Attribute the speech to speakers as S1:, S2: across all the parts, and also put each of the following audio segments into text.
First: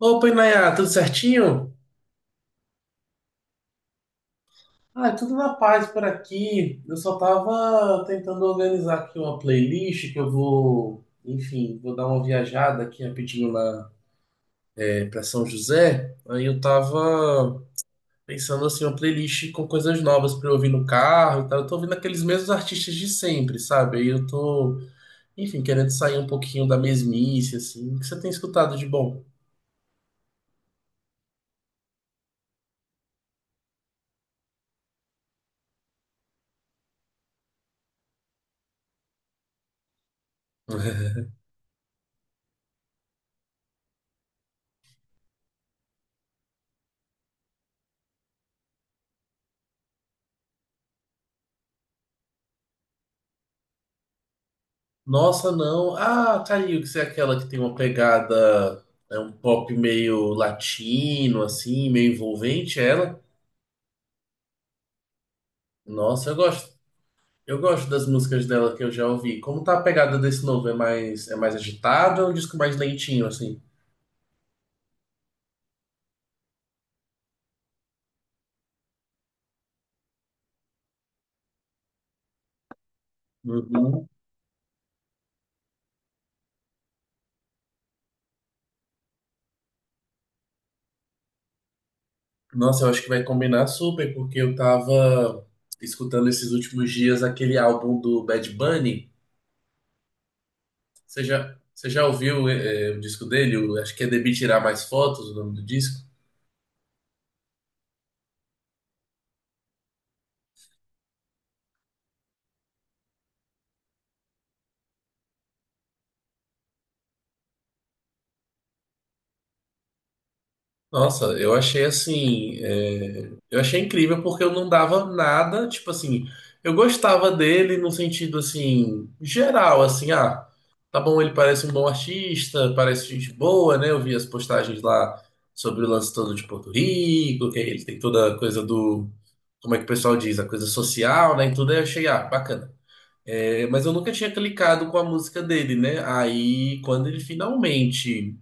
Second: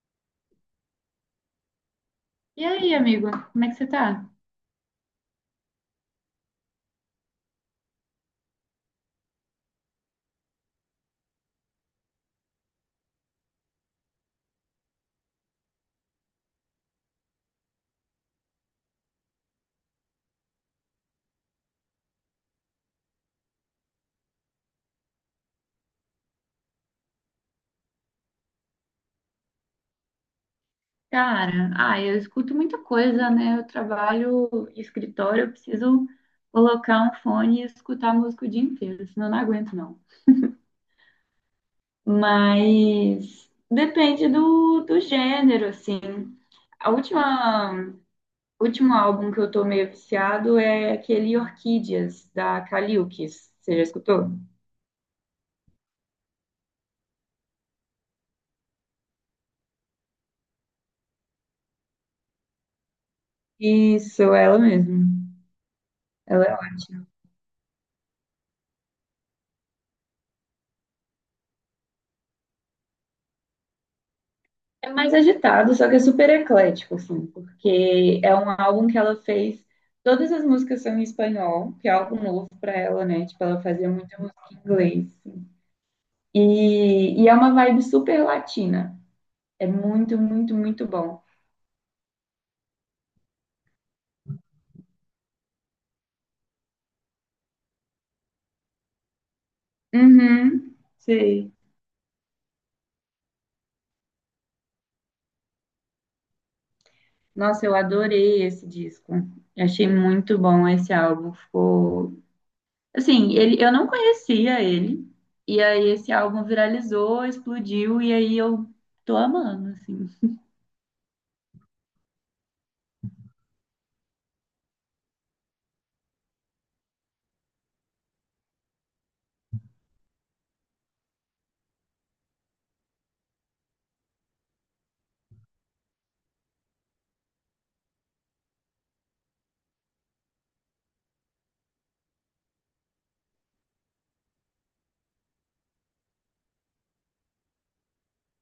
S1: Opa, Inayá, tudo certinho?
S2: E aí, amigo, como é que você tá?
S1: Ah, tudo na paz por aqui. Eu só tava tentando organizar aqui uma playlist que eu vou, enfim, vou dar uma viajada aqui rapidinho lá para São José. Aí eu tava pensando assim, uma playlist com coisas novas para eu ouvir no carro e tal. Eu tô ouvindo aqueles mesmos artistas de sempre, sabe? Aí eu tô, enfim, querendo sair um pouquinho da mesmice, assim. O que você tem escutado de bom?
S2: Cara, eu escuto muita coisa, né? Eu trabalho em escritório, eu preciso colocar um fone e escutar música o dia inteiro, senão eu não aguento, não. Mas depende do gênero, assim. A última, último álbum que eu tô meio viciado é aquele Orquídeas, da Kaliukis. Você já escutou?
S1: Nossa, não. Ah, caiu, que você é aquela que tem uma pegada, é um pop meio latino, assim, meio envolvente, é ela.
S2: Isso, ela mesmo.
S1: Nossa, eu
S2: Ela é
S1: gosto.
S2: ótima.
S1: Eu gosto das músicas dela que eu já ouvi. Como tá a pegada desse novo? É mais agitado ou é um disco mais lentinho, assim?
S2: É mais agitado, só que é super eclético, assim, porque é um álbum que ela fez. Todas as músicas são em espanhol, que é algo novo para ela, né? Tipo, ela fazia
S1: Uhum.
S2: muita música em inglês, assim. E é uma vibe super latina. É muito, muito, muito bom.
S1: Nossa, eu acho que vai combinar super, porque eu tava escutando esses últimos dias aquele álbum do Bad Bunny.
S2: Uhum,
S1: Você
S2: sei.
S1: já, você já ouviu, o disco dele? Acho que é Debir Tirar Mais Fotos, o nome do disco.
S2: Nossa, eu adorei esse disco. Eu achei muito bom esse álbum. Ficou. Assim, ele, eu não conhecia ele. E aí esse álbum viralizou, explodiu, e aí eu tô amando, assim.
S1: Nossa, eu achei assim, eu achei incrível porque eu não dava nada, tipo assim, eu gostava dele no sentido assim, geral, assim, ah, tá bom, ele parece um bom artista, parece gente boa, né? Eu vi as postagens lá sobre o lance todo de Porto Rico, que ele tem toda a coisa do, como é que o pessoal diz, a coisa social, né? E tudo, aí eu achei, ah, bacana. É, mas eu nunca tinha clicado com a música dele, né? Aí, quando ele finalmente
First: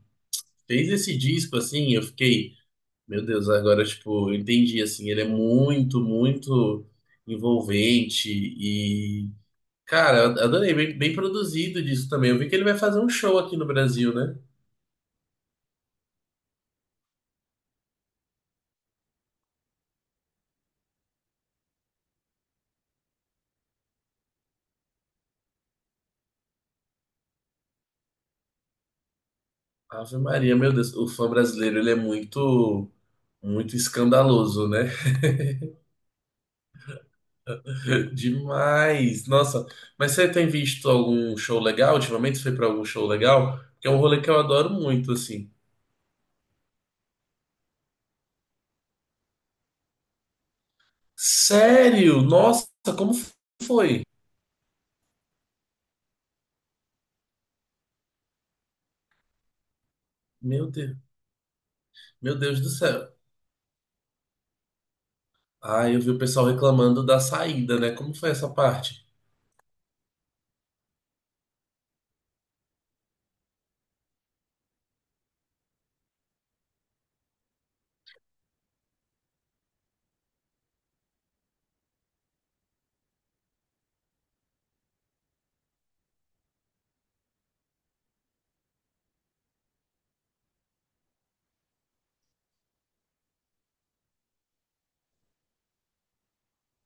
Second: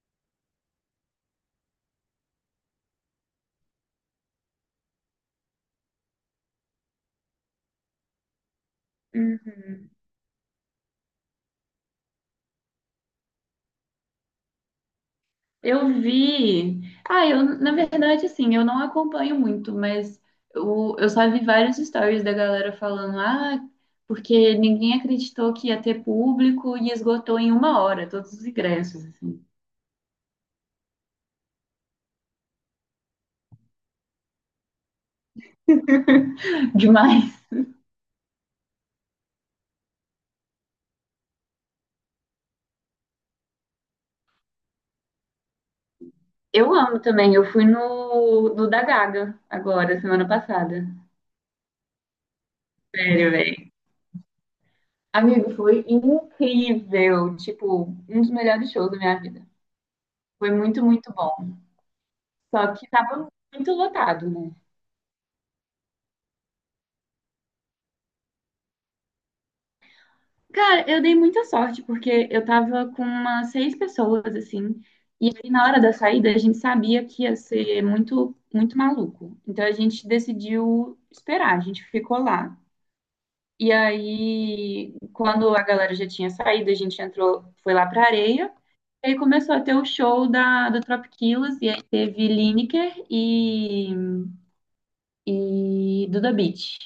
S1: fez esse disco, assim, eu fiquei. Meu Deus, agora, tipo, eu entendi, assim, ele é muito, muito envolvente e,
S2: Uhum.
S1: cara, eu adorei, bem, bem produzido disso também. Eu vi que ele vai fazer um show aqui no Brasil, né?
S2: Eu vi. Ah, eu, na verdade, assim, eu não acompanho muito, mas eu só vi vários stories da galera falando, porque ninguém acreditou que ia ter público e esgotou em uma hora todos os ingressos, assim.
S1: Ave Maria, meu Deus, o fã brasileiro, ele é muito, muito escandaloso, né?
S2: Demais.
S1: Demais! Nossa, mas você tem visto algum show legal? Ultimamente você foi pra algum show legal? Que é um rolê que eu adoro muito, assim.
S2: Eu amo também. Eu fui no da Gaga agora, semana passada.
S1: Sério? Nossa, como
S2: Sério, velho.
S1: foi?
S2: Amigo, foi incrível. Tipo, um dos melhores shows da minha vida. Foi
S1: Meu
S2: muito,
S1: Deus,
S2: muito bom.
S1: meu Deus do
S2: Só que
S1: céu.
S2: tava muito lotado, né?
S1: Ah, eu vi o pessoal reclamando da saída, né? Como foi essa parte?
S2: Cara, eu dei muita sorte, porque eu tava com umas seis pessoas, assim, e aí na hora da saída a gente sabia que ia ser muito, muito maluco. Então a gente decidiu esperar, a gente ficou lá. E aí, quando a galera já tinha saído, a gente entrou, foi lá pra areia, e aí começou a ter o show do Tropiquilos, e aí teve Lineker e Duda Beat.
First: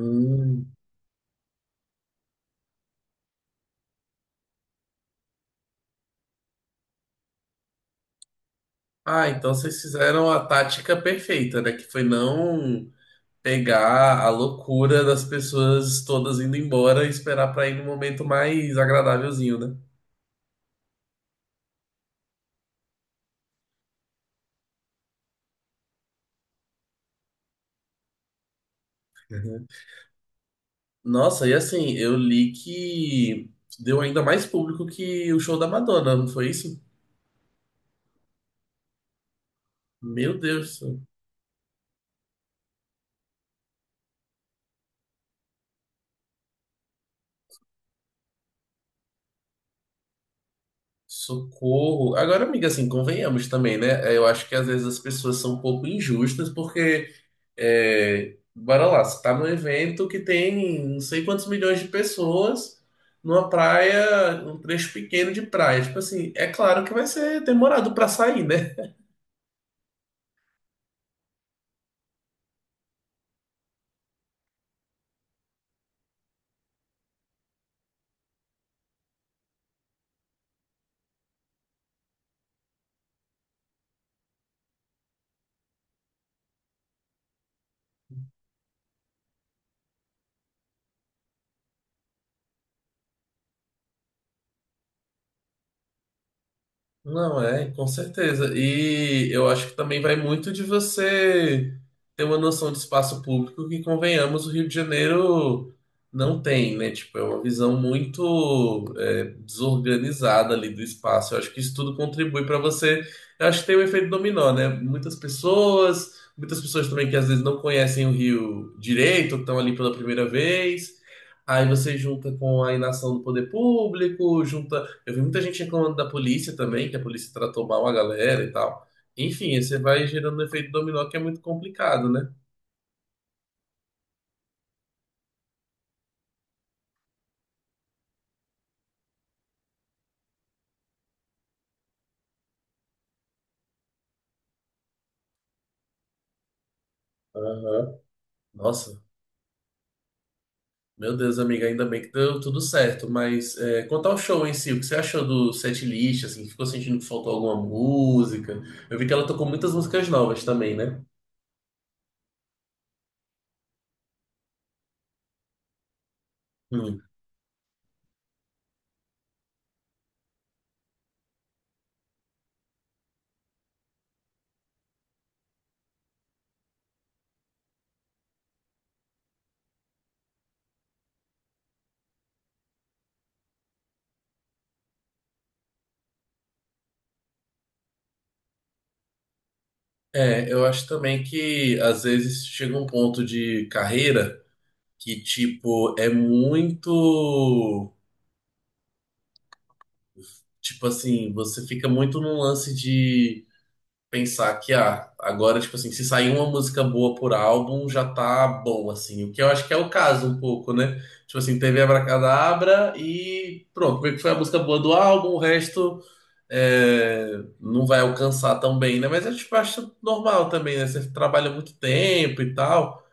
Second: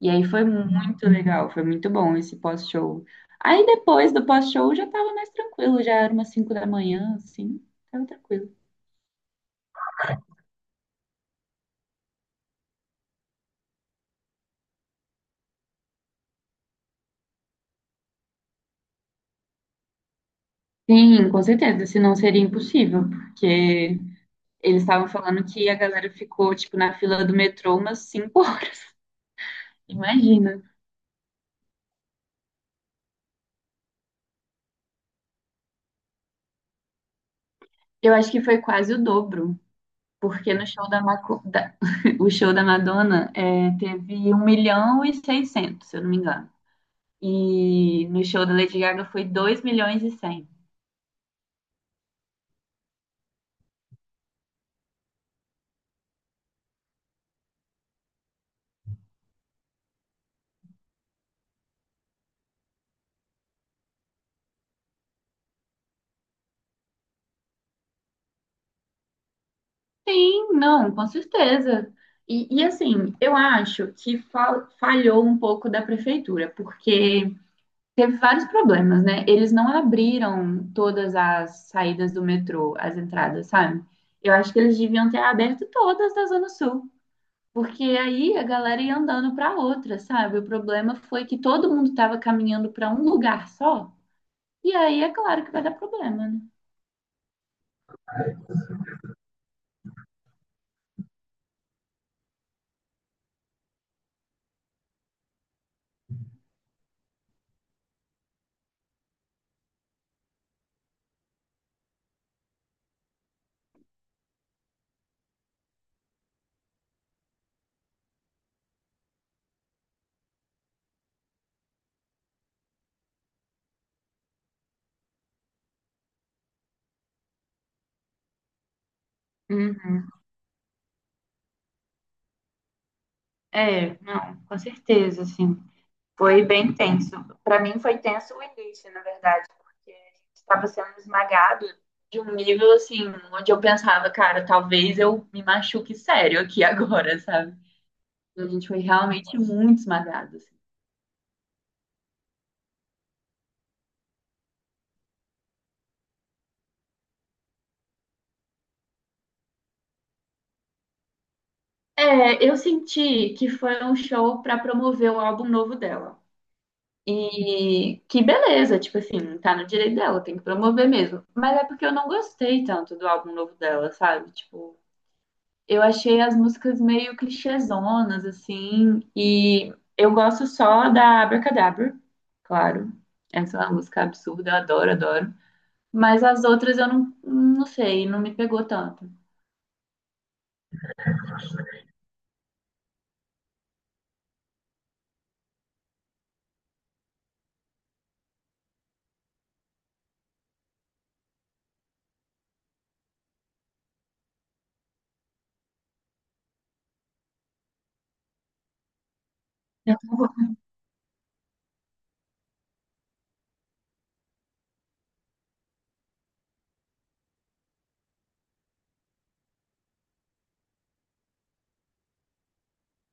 S2: E aí foi muito legal, foi muito bom esse pós-show. Aí depois do pós-show já tava mais tranquilo, já era umas 5 da manhã, assim, tava tranquilo.
S1: Ah, então vocês fizeram a tática perfeita, né? Que foi não pegar a loucura das pessoas todas indo embora e esperar pra ir num momento mais agradávelzinho, né?
S2: Sim, com certeza, senão seria impossível, porque eles estavam falando que a galera ficou, tipo, na fila do metrô umas 5 horas.
S1: Uhum.
S2: Imagina.
S1: Nossa, e assim, eu li que deu ainda mais público que o show da Madonna, não foi isso?
S2: Eu acho que foi quase o dobro,
S1: Meu
S2: porque no
S1: Deus,
S2: show da, Maco... da... o show da Madonna é, teve um milhão e 600, se eu não me engano. E no show da Lady Gaga foi 2 milhões e 100.
S1: socorro. Agora, amiga, assim, convenhamos também, né? Eu acho que às vezes as pessoas são um pouco injustas porque. É, bora lá, você tá num evento que tem não sei quantos milhões de pessoas numa praia, um trecho pequeno de praia. Tipo assim, é claro que vai ser demorado pra sair, né?
S2: Sim, não, com certeza. Assim, eu acho que falhou um pouco da prefeitura, porque teve vários problemas, né? Eles não abriram todas as saídas do metrô, as entradas, sabe? Eu acho que eles deviam ter aberto todas da Zona Sul, porque aí a galera ia andando para outra, sabe? O problema foi que todo mundo estava caminhando para um lugar só, e aí é claro que vai dar problema, né?
S1: Não é, com certeza. E eu acho que também vai muito de você ter uma noção de espaço público que, convenhamos, o Rio de Janeiro não tem, né? Tipo, é uma visão muito desorganizada ali do espaço. Eu acho que isso tudo contribui para você. Eu acho que tem o efeito dominó, né? Muitas pessoas também que às vezes não conhecem o Rio direito, estão ali pela primeira vez. Aí você junta com a inação do poder público, junta. Eu vi muita gente reclamando da polícia também, que a polícia tratou mal a galera e tal. Enfim, aí você vai
S2: Uhum.
S1: gerando um efeito dominó que é muito complicado, né?
S2: É, não, com certeza, assim. Foi bem tenso. Para mim foi tenso o início, na verdade, porque a gente estava sendo esmagado de um nível assim, onde eu pensava, cara, talvez eu me machuque sério aqui agora, sabe?
S1: Aham.
S2: A gente foi
S1: Nossa,
S2: realmente muito esmagado, assim.
S1: meu Deus, amiga, ainda bem que deu tudo certo. Mas é, quanto ao show em si, o que você achou do setlist, assim, ficou sentindo que faltou alguma música? Eu vi que ela tocou muitas músicas novas também, né?
S2: É, eu senti que foi um show para promover o álbum novo dela.
S1: Hum.
S2: E que beleza, tipo assim, tá no direito dela, tem que promover mesmo. Mas é porque eu não gostei tanto do álbum novo dela, sabe? Tipo, eu achei as músicas meio clichêzonas, assim, e eu gosto só da Abracadabra, claro. Essa é uma música absurda, eu adoro, adoro. Mas as outras eu não, não sei, não me pegou tanto.
S1: É, eu acho também que às vezes chega um ponto de carreira que, tipo, é muito. Tipo assim, você fica muito num lance de pensar que, ah, agora, tipo assim, se sair uma música boa por álbum, já tá bom, assim. O que eu acho que é o caso um pouco, né? Tipo assim, teve Abracadabra e pronto, meio que foi a música boa do álbum, o resto é, não vai alcançar tão bem, né? Mas eu tipo, acho normal também, né? Você trabalha muito tempo e tal,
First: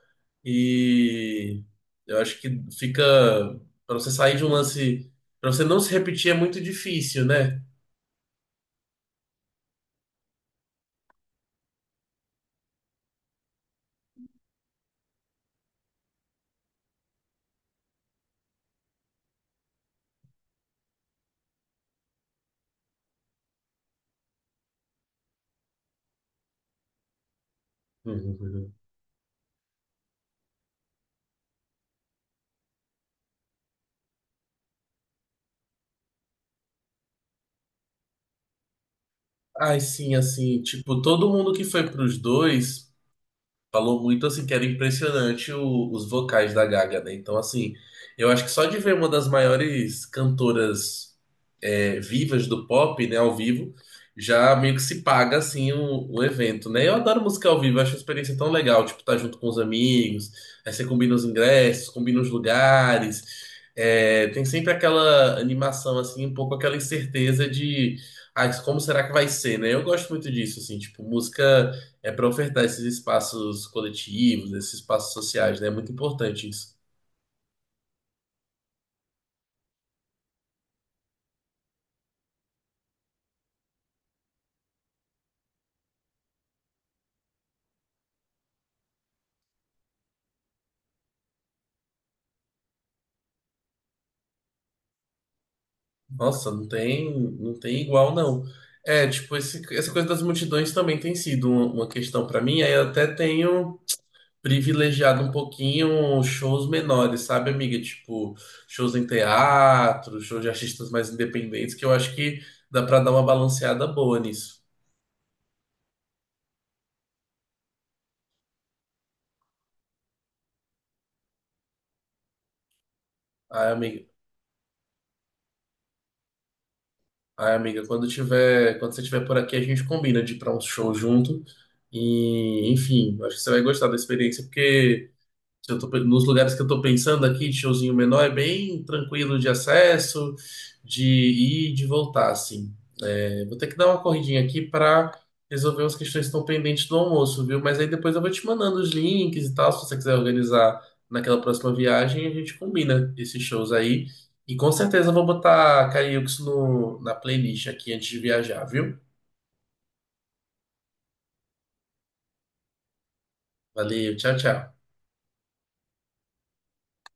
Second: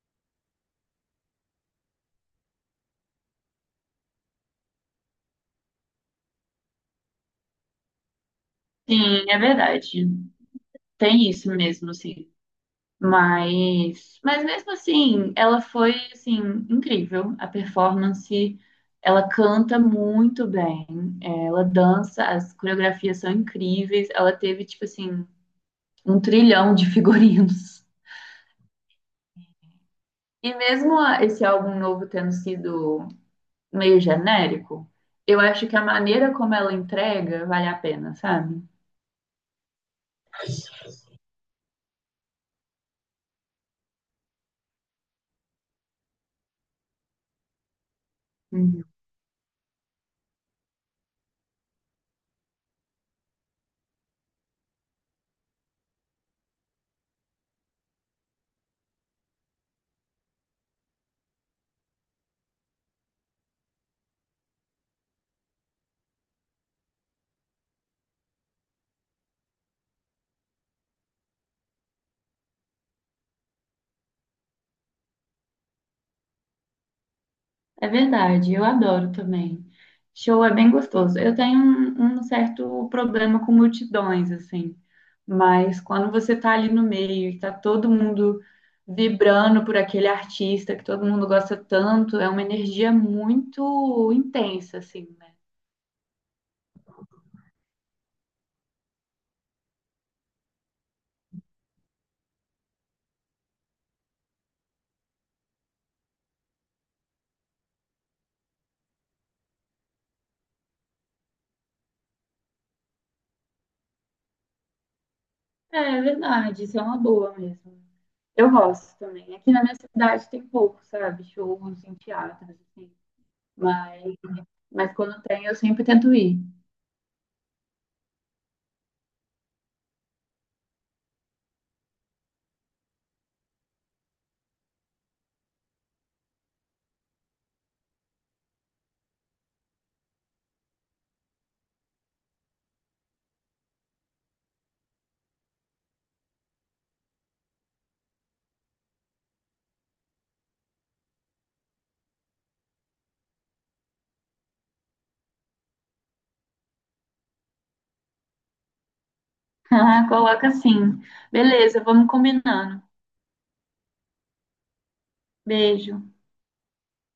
S1: e eu acho que fica. Pra você sair de um lance. Pra você não se repetir é muito difícil, né?
S2: Sim, é verdade. Tem isso mesmo, sim. Mas mesmo assim, ela foi assim incrível. A performance, ela canta muito bem, ela dança, as coreografias são incríveis. Ela teve tipo assim um trilhão de figurinos. E mesmo esse álbum novo tendo sido meio genérico, eu acho que a maneira como ela entrega vale a pena, sabe?
S1: Ai, sim, assim, tipo, todo mundo que foi pros dois falou muito, assim, que era impressionante os vocais da Gaga, né? Então, assim, eu acho que só de
S2: Uhum.
S1: ver uma das maiores cantoras vivas do pop, né, ao vivo, já meio que se paga assim o evento, né? Eu adoro música ao vivo, acho uma experiência tão legal, tipo, tá junto com os amigos, aí você combina os ingressos, combina os lugares. É, tem sempre aquela animação, assim, um pouco aquela incerteza de ah, como será que vai ser, né? Eu gosto muito disso, assim, tipo, música é para ofertar esses espaços coletivos, esses espaços sociais, né? É muito importante isso.
S2: É verdade, eu adoro também. Show é bem gostoso. Eu tenho um certo problema com multidões, assim, mas quando você tá ali no meio e tá todo mundo vibrando por aquele artista que todo mundo gosta tanto, é uma energia muito intensa, assim, né?
S1: Nossa, não tem igual, não. É, tipo, essa coisa das multidões também tem sido uma questão pra mim. Aí eu até tenho privilegiado um pouquinho shows menores, sabe, amiga? Tipo, shows em teatro, shows de artistas mais independentes, que eu acho que dá pra dar uma balanceada boa nisso.
S2: É verdade, isso é uma boa mesmo. Eu gosto também. Aqui na minha cidade tem pouco, sabe? Shows em teatros, assim.
S1: Ai, amiga,
S2: Mas, mas quando tem, eu sempre tento ir.
S1: ai, amiga, quando tiver, quando você estiver por aqui, a gente combina de ir pra um show junto. E, enfim, acho que você vai gostar da experiência, porque. Se eu tô nos lugares que eu tô pensando aqui, de showzinho menor, é bem tranquilo de acesso, de ir e de voltar, assim. É, vou ter que dar uma corridinha aqui para resolver as questões que estão pendentes do almoço, viu? Mas aí depois eu vou te mandando os links e tal, se você quiser organizar naquela próxima viagem, a gente combina esses shows aí. E com certeza eu vou botar Cariúx no na playlist aqui antes de viajar, viu?
S2: Ah, coloca assim. Beleza, vamos combinando.
S1: Valeu, tchau, tchau.
S2: Beijo.